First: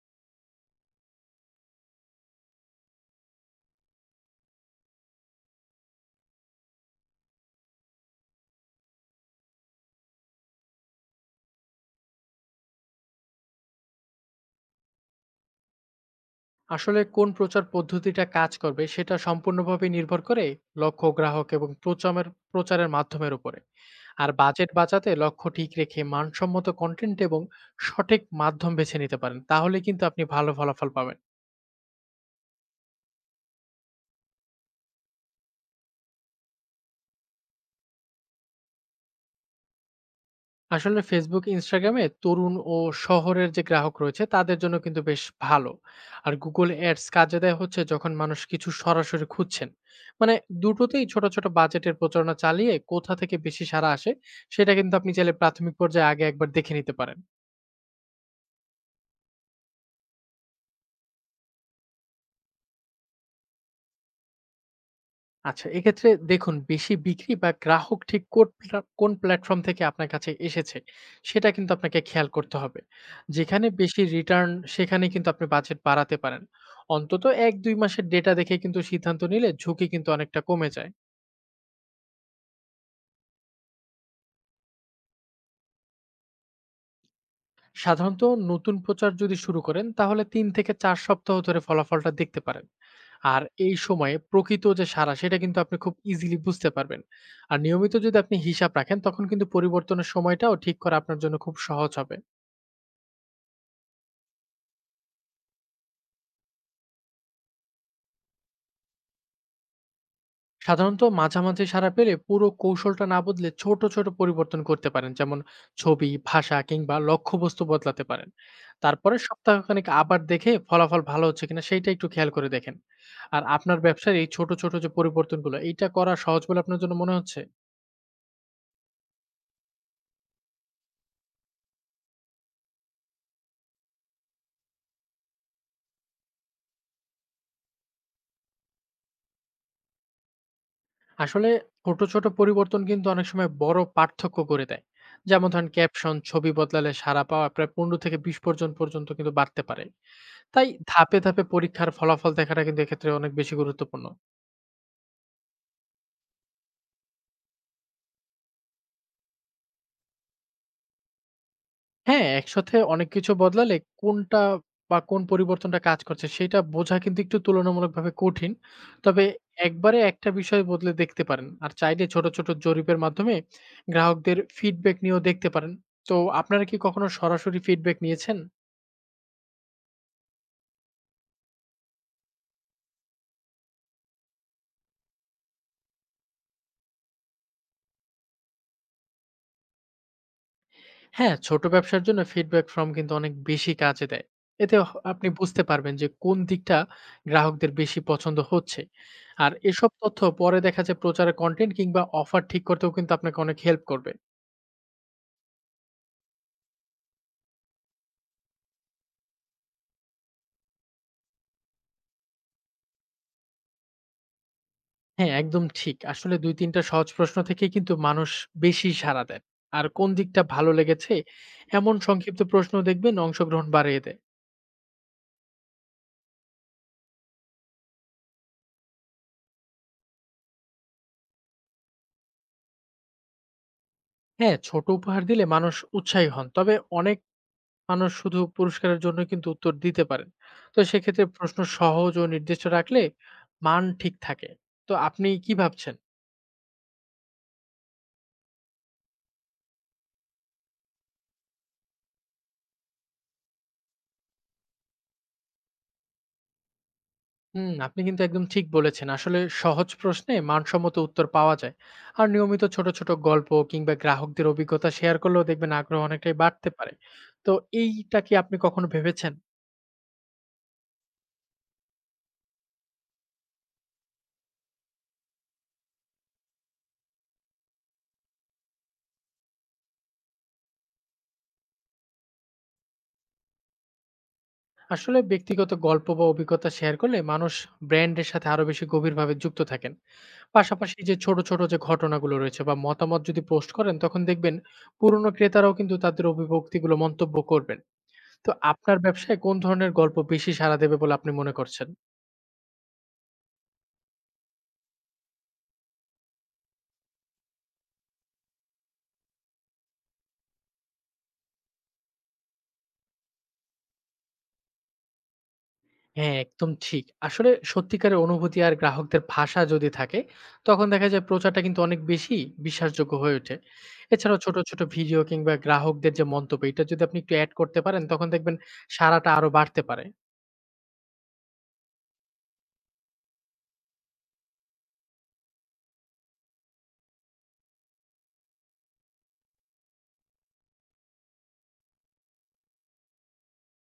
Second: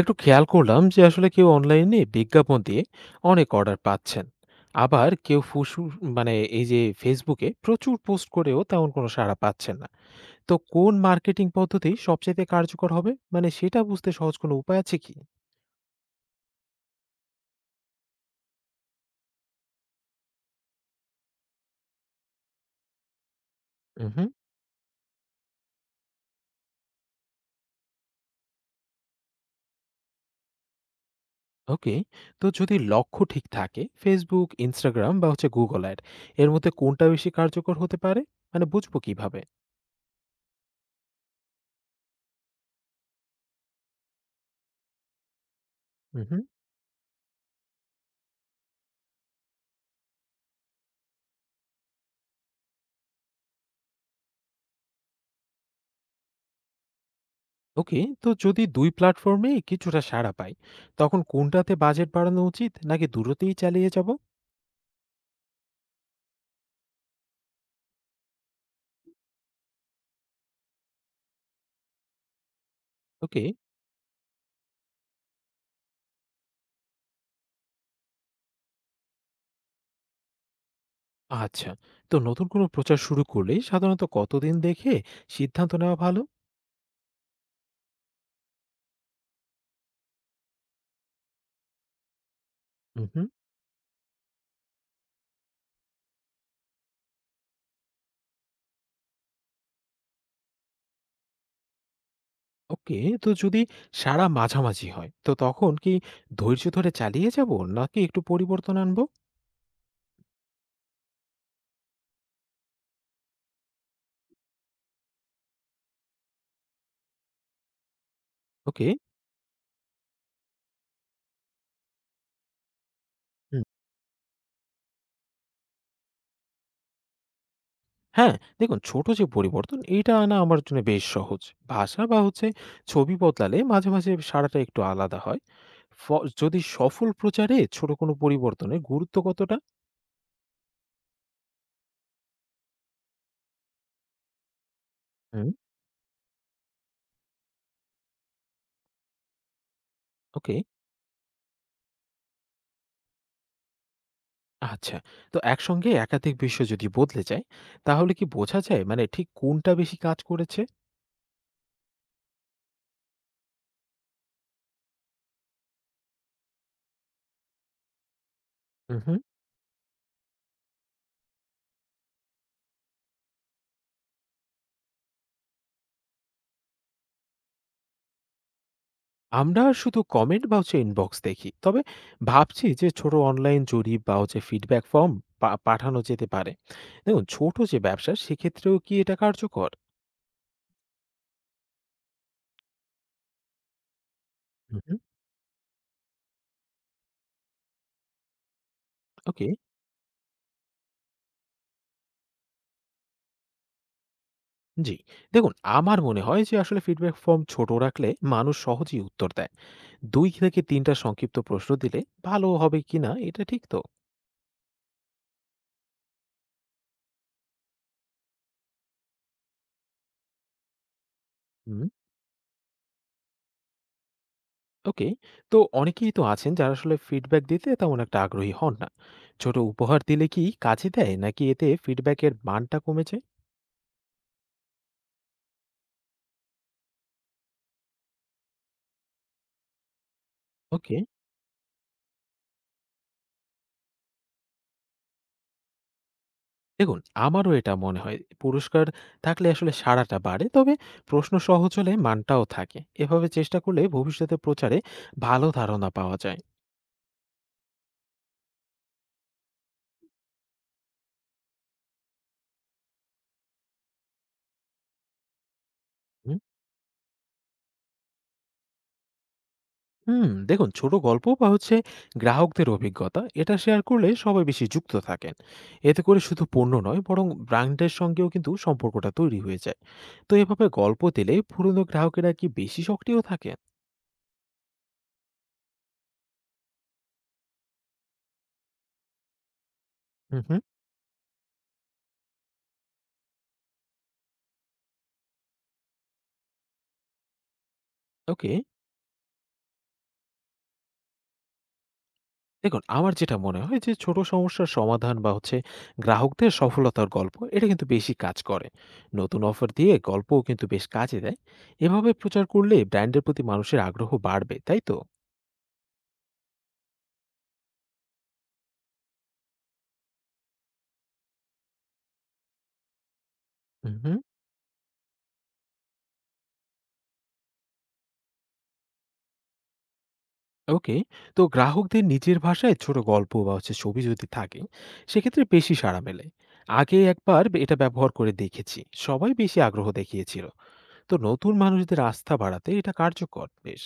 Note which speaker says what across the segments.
Speaker 1: একটু খেয়াল করলাম যে আসলে কেউ অনলাইনে বিজ্ঞাপন দিয়ে অনেক অর্ডার পাচ্ছেন, আবার কেউ মানে এই যে ফেসবুকে প্রচুর পোস্ট করেও তেমন কোনো সাড়া পাচ্ছেন না। তো কোন মার্কেটিং পদ্ধতি সবচেয়ে কার্যকর হবে, মানে সেটা বুঝতে সহজ কোনো উপায় আছে কি?
Speaker 2: আসলে কোন প্রচার পদ্ধতিটা কাজ করবে সেটা সম্পূর্ণভাবে নির্ভর করে লক্ষ্য গ্রাহক এবং প্রচারের প্রচারের মাধ্যমের উপরে।
Speaker 1: হুম।
Speaker 2: আর বাজেট বাঁচাতে লক্ষ্য ঠিক রেখে মানসম্মত কন্টেন্ট এবং সঠিক মাধ্যম বেছে নিতে পারেন, তাহলে কিন্তু আপনি ভালো ফলাফল পাবেন।
Speaker 1: ওকে। তো যদি লক্ষ্য ঠিক থাকে, ফেসবুক, ইনস্টাগ্রাম বা হচ্ছে গুগল অ্যাড এর মধ্যে কোনটা বেশি কার্যকর হতে পারে, মানে বুঝবো কিভাবে?
Speaker 2: আসলে Facebook, Instagram এ তরুণ ও শহরের যে গ্রাহক রয়েছে তাদের জন্য কিন্তু বেশ ভালো। আর
Speaker 1: হুম।
Speaker 2: Google Ads কাজে দেয় হচ্ছে যখন মানুষ কিছু সরাসরি খুঁজছেন। মানে দুটোতেই ছোট, ছোট বাজেটের প্রচারণা চালিয়ে কোথা থেকে বেশি সাড়া আসে সেটা কিন্তু আপনি চাইলে প্রাথমিক পর্যায়ে আগে একবার দেখে নিতে পারেন।
Speaker 1: ওকে। তো যদি দুই প্ল্যাটফর্মে কিছুটা সাড়া পাই, তখন কোনটাতে বাজেট বাড়ানো উচিত, নাকি দুটোতেই চালিয়ে যাব?
Speaker 2: আচ্ছা, এক্ষেত্রে দেখুন বেশি বিক্রি বা গ্রাহক ঠিক কোট প্লা কোন প্ল্যাটফর্ম থেকে আপনার কাছে এসেছে, সেটা কিন্তু আপনাকে খেয়াল করতে হবে।
Speaker 1: ওকে।
Speaker 2: যেখানে বেশি রিটার্ন সেখানে কিন্তু আপনি বাজেট বাড়াতে পারেন। অন্তত ১-২ মাসের ডেটা দেখে কিন্তু সিদ্ধান্ত নিলে ঝুঁকি কিন্তু অনেকটা কমে যায়।
Speaker 1: আচ্ছা। তো নতুন কোনো প্রচার শুরু করলে সাধারণত কতদিন দেখে সিদ্ধান্ত নেওয়া ভালো?
Speaker 2: সাধারণত নতুন প্রচার যদি শুরু করেন তাহলে ৩ থেকে ৪ সপ্তাহ ধরে ফলাফলটা দেখতে পারেন।
Speaker 1: হুম।
Speaker 2: আর এই সময়ে প্রকৃত যে সাড়া সেটা কিন্তু আপনি খুব ইজিলি বুঝতে পারবেন। আর নিয়মিত যদি আপনি হিসাব রাখেন তখন কিন্তু পরিবর্তনের সময়টাও ঠিক করা আপনার জন্য খুব সহজ হবে।
Speaker 1: ওকে। তো যদি সাড়া মাঝামাঝি হয়, তো তখন কি ধৈর্য ধরে চালিয়ে যাব, নাকি একটু পরিবর্তন আনবো?
Speaker 2: সাধারণত মাঝামাঝি সাড়া পেলে পুরো কৌশলটা না বদলে ছোট, ছোট পরিবর্তন করতে পারেন। যেমন ছবি, ভাষা কিংবা লক্ষ্যবস্তু বদলাতে পারেন।
Speaker 1: ওকে।
Speaker 2: তারপরে সপ্তাহখানেক আবার দেখে ফলাফল ভালো হচ্ছে কিনা সেইটা একটু খেয়াল করে দেখেন। আর
Speaker 1: হুম।
Speaker 2: আপনার ব্যবসার এই ছোট, ছোট যে পরিবর্তনগুলো এইটা করা সহজ বলে আপনার জন্য মনে হচ্ছে?
Speaker 1: হ্যাঁ। দেখুন, ছোট যে পরিবর্তন এটা আনা আমার জন্য বেশ সহজ। ভাষা বা হচ্ছে ছবি বদলালে মাঝে মাঝে সাড়াটা একটু আলাদা হয়। ফ যদি সফল প্রচারে ছোট কোনো পরিবর্তনের গুরুত্ব কতটা?
Speaker 2: আসলে ছোট, ছোট পরিবর্তন কিন্তু অনেক সময় বড় পার্থক্য করে দেয়।
Speaker 1: হুম।
Speaker 2: যেমন ধরেন ক্যাপশন, ছবি বদলালে সাড়া পাওয়া প্রায় ১৫-২০ পর্যন্ত পর্যন্ত কিন্তু বাড়তে পারে।
Speaker 1: ওকে।
Speaker 2: তাই ধাপে, ধাপে পরীক্ষার ফলাফল দেখাটা কিন্তু এক্ষেত্রে অনেক বেশি গুরুত্বপূর্ণ।
Speaker 1: আচ্ছা। তো একসঙ্গে একাধিক বিষয় যদি বদলে যায়, তাহলে কি বোঝা যায় মানে ঠিক কোনটা বেশি কাজ করেছে?
Speaker 2: হ্যাঁ, একসাথে অনেক কিছু বদলালে কোনটা বা কোন পরিবর্তনটা কাজ করছে সেটা বোঝা কিন্তু একটু তুলনামূলকভাবে কঠিন।
Speaker 1: উম হুম।
Speaker 2: তবে একবারে একটা বিষয় বদলে দেখতে পারেন। আর চাইলে ছোট, ছোট জরিপের মাধ্যমে গ্রাহকদের ফিডব্যাক নিয়েও দেখতে পারেন। তো আপনারা কি কখনো সরাসরি ফিডব্যাক নিয়েছেন?
Speaker 1: আমরা শুধু কমেন্ট বা হচ্ছে ইনবক্স দেখি। তবে ভাবছি যে ছোট অনলাইন জরিপ বা হচ্ছে ফিডব্যাক ফর্ম পাঠানো যেতে পারে। দেখুন, ছোট যে ব্যবসা, সেক্ষেত্রেও কি এটা কার্যকর?
Speaker 2: হ্যাঁ, ছোট ব্যবসার জন্য feedback form কিন্তু অনেক বেশি কাজে দেয়। এতে
Speaker 1: হুম, হুম।
Speaker 2: আপনি বুঝতে পারবেন যে কোন দিকটা গ্রাহকদের বেশি পছন্দ হচ্ছে।
Speaker 1: ওকে।
Speaker 2: আর এসব তথ্য পরে দেখা যায় প্রচারের কনটেন্ট কিংবা অফার ঠিক করতেও কিন্তু আপনাকে অনেক হেল্প করবে।
Speaker 1: জি। দেখুন, আমার মনে হয় যে আসলে ফিডব্যাক ফর্ম ছোট রাখলে মানুষ সহজেই উত্তর দেয়। দুই থেকে তিনটা সংক্ষিপ্ত প্রশ্ন দিলে ভালো হবে কিনা, এটা ঠিক তো?
Speaker 2: হ্যাঁ, একদম ঠিক। আসলে ২-৩ টা সহজ প্রশ্ন থেকেই কিন্তু মানুষ বেশি সাড়া দেয়। আর কোন দিকটা ভালো লেগেছে
Speaker 1: হুম।
Speaker 2: এমন সংক্ষিপ্ত প্রশ্ন দেখবেন অংশগ্রহণ বাড়িয়ে দেয়।
Speaker 1: ওকে। তো অনেকেই তো আছেন যারা আসলে ফিডব্যাক দিতে তেমন একটা আগ্রহী হন না। ছোট উপহার দিলে কি কাজে দেয়, নাকি এতে ফিডব্যাকের মানটা কমেছে?
Speaker 2: হ্যাঁ, ছোট উপহার দিলে মানুষ উৎসাহী হন। তবে অনেক মানুষ শুধু পুরস্কারের জন্য কিন্তু উত্তর দিতে পারেন। তো
Speaker 1: ওকে।
Speaker 2: সেক্ষেত্রে প্রশ্ন সহজ ও নির্দিষ্ট রাখলে মান ঠিক থাকে। তো আপনি কি ভাবছেন?
Speaker 1: দেখুন, আমারও এটা মনে হয়, পুরস্কার থাকলে আসলে সাড়াটা বাড়ে। তবে প্রশ্ন সহজ হলে মানটাও থাকে। এভাবে চেষ্টা করলে ভবিষ্যতে প্রচারে ভালো ধারণা পাওয়া যায়।
Speaker 2: হুম, আপনি কিন্তু একদম ঠিক বলেছেন। আসলে সহজ প্রশ্নে মানসম্মত উত্তর পাওয়া যায়। আর নিয়মিত ছোট, ছোট গল্প কিংবা গ্রাহকদের অভিজ্ঞতা শেয়ার করলেও দেখবেন আগ্রহ অনেকটাই
Speaker 1: হুম,
Speaker 2: বাড়তে পারে। তো এইটা কি আপনি কখনো ভেবেছেন?
Speaker 1: হুম। দেখুন, ছোট গল্প বা হচ্ছে গ্রাহকদের অভিজ্ঞতা এটা শেয়ার করলে সবাই বেশি যুক্ত থাকেন। এতে করে শুধু পণ্য নয়, বরং ব্র্যান্ডের সঙ্গেও কিন্তু সম্পর্কটা তৈরি হয়ে যায়। তো এভাবে গল্প দিলে পুরনো গ্রাহকেরা কি বেশি সক্রিয় থাকেন?
Speaker 2: আসলে ব্যক্তিগত গল্প বা অভিজ্ঞতা শেয়ার করলে মানুষ ব্র্যান্ডের সাথে আরো বেশি গভীরভাবে যুক্ত থাকেন।
Speaker 1: হুম, হুম।
Speaker 2: পাশাপাশি যে ছোট ছোট যে ঘটনাগুলো রয়েছে বা মতামত যদি পোস্ট করেন তখন দেখবেন পুরনো ক্রেতারাও কিন্তু তাদের অভিব্যক্তিগুলো মন্তব্য করবেন। তো
Speaker 1: ওকে।
Speaker 2: আপনার ব্যবসায় কোন ধরনের গল্প বেশি সাড়া দেবে বলে আপনি মনে করছেন?
Speaker 1: দেখুন, আমার যেটা মনে হয়, যে ছোট সমস্যার সমাধান বা হচ্ছে গ্রাহকদের সফলতার গল্প, এটা কিন্তু বেশি কাজ করে। নতুন অফার দিয়ে গল্পও কিন্তু বেশ কাজে দেয়। এভাবে প্রচার করলে ব্র্যান্ডের প্রতি মানুষের আগ্রহ বাড়বে, তাই তো?
Speaker 2: হ্যাঁ, একদম ঠিক। আসলে সত্যিকারের অনুভূতি আর গ্রাহকদের ভাষা যদি থাকে, তখন দেখা যায় প্রচারটা কিন্তু অনেক বেশি বিশ্বাসযোগ্য হয়ে ওঠে।
Speaker 1: হুম, হুম।
Speaker 2: এছাড়াও ছোট, ছোট ভিডিও কিংবা গ্রাহকদের যে মন্তব্য, এটা যদি আপনি একটু এড করতে পারেন, তখন দেখবেন সাড়াটা আরো বাড়তে পারে।
Speaker 1: ওকে। তো গ্রাহকদের নিজের ভাষায় ছোট গল্প বা হচ্ছে ছবি যদি থাকে, সেক্ষেত্রে বেশি সাড়া মেলে। আগে একবার এটা ব্যবহার করে দেখেছি। সবাই বেশি আগ্রহ দেখিয়েছিল। তো নতুন মানুষদের আস্থা বাড়াতে এটা কার্যকর বেশ।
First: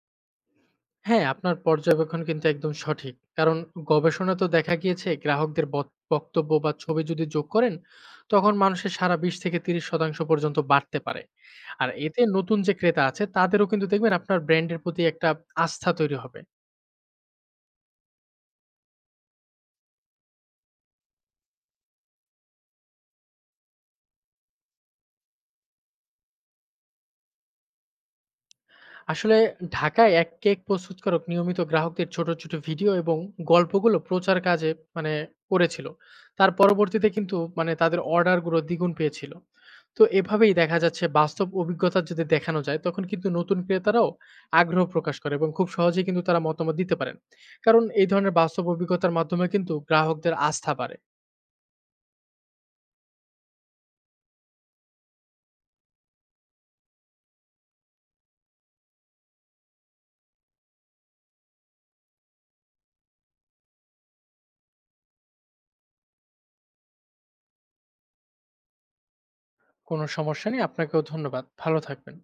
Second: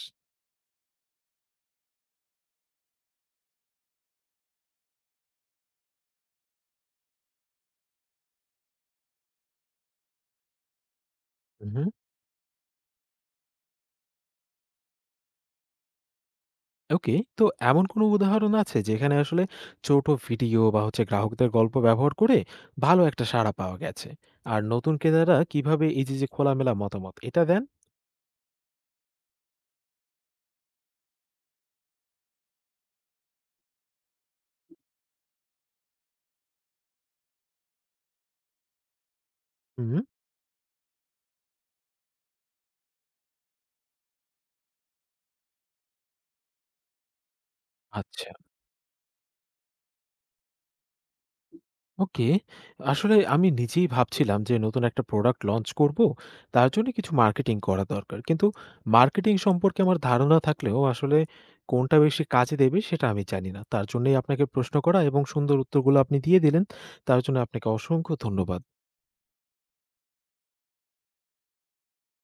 Speaker 2: হ্যাঁ, আপনার পর্যবেক্ষণ কিন্তু একদম সঠিক। কারণ গবেষণাতেও দেখা গিয়েছে, গ্রাহকদের বক্তব্য বা ছবি যদি যোগ করেন, তখন মানুষের সাড়া ২০-৩০% পর্যন্ত বাড়তে পারে।
Speaker 1: উহু।
Speaker 2: আর এতে নতুন যে ক্রেতা আছে, তাদেরও কিন্তু দেখবেন আপনার ব্র্যান্ডের প্রতি একটা আস্থা তৈরি হবে।
Speaker 1: ওকে। তো এমন কোনো উদাহরণ আছে যেখানে আসলে ছোট ভিডিও বা হচ্ছে গ্রাহকদের গল্প ব্যবহার করে ভালো একটা সাড়া পাওয়া গেছে? আর নতুন ক্রেতারা কিভাবে এই যে, যে খোলামেলা মতামত এটা দেন?
Speaker 2: আসলে ঢাকায় এক কেক প্রস্তুতকারক নিয়মিত গ্রাহকদের ছোট ছোট ভিডিও এবং গল্পগুলো প্রচার কাজে মানে করেছিল। তার পরবর্তীতে কিন্তু তাদের অর্ডারগুলো দ্বিগুণ পেয়েছিল। তো
Speaker 1: উহু।
Speaker 2: এভাবেই দেখা যাচ্ছে বাস্তব অভিজ্ঞতা যদি দেখানো যায় তখন কিন্তু নতুন ক্রেতারাও আগ্রহ প্রকাশ করে এবং খুব সহজেই কিন্তু তারা মতামত দিতে পারেন। কারণ এই
Speaker 1: আচ্ছা।
Speaker 2: ধরনের বাস্তব অভিজ্ঞতার মাধ্যমে কিন্তু গ্রাহকদের আস্থা বাড়ে।
Speaker 1: ওকে। আসলে আমি নিজেই ভাবছিলাম যে নতুন একটা প্রোডাক্ট লঞ্চ করব। তার জন্য কিছু মার্কেটিং করা দরকার। কিন্তু মার্কেটিং সম্পর্কে আমার ধারণা থাকলেও আসলে কোনটা বেশি কাজে দেবে সেটা আমি জানি না। তার জন্যই আপনাকে প্রশ্ন করা, এবং সুন্দর উত্তরগুলো আপনি দিয়ে দিলেন। তার জন্য আপনাকে অসংখ্য ধন্যবাদ।
Speaker 2: কোনো সমস্যা নেই, আপনাকেও ধন্যবাদ, ভালো থাকবেন।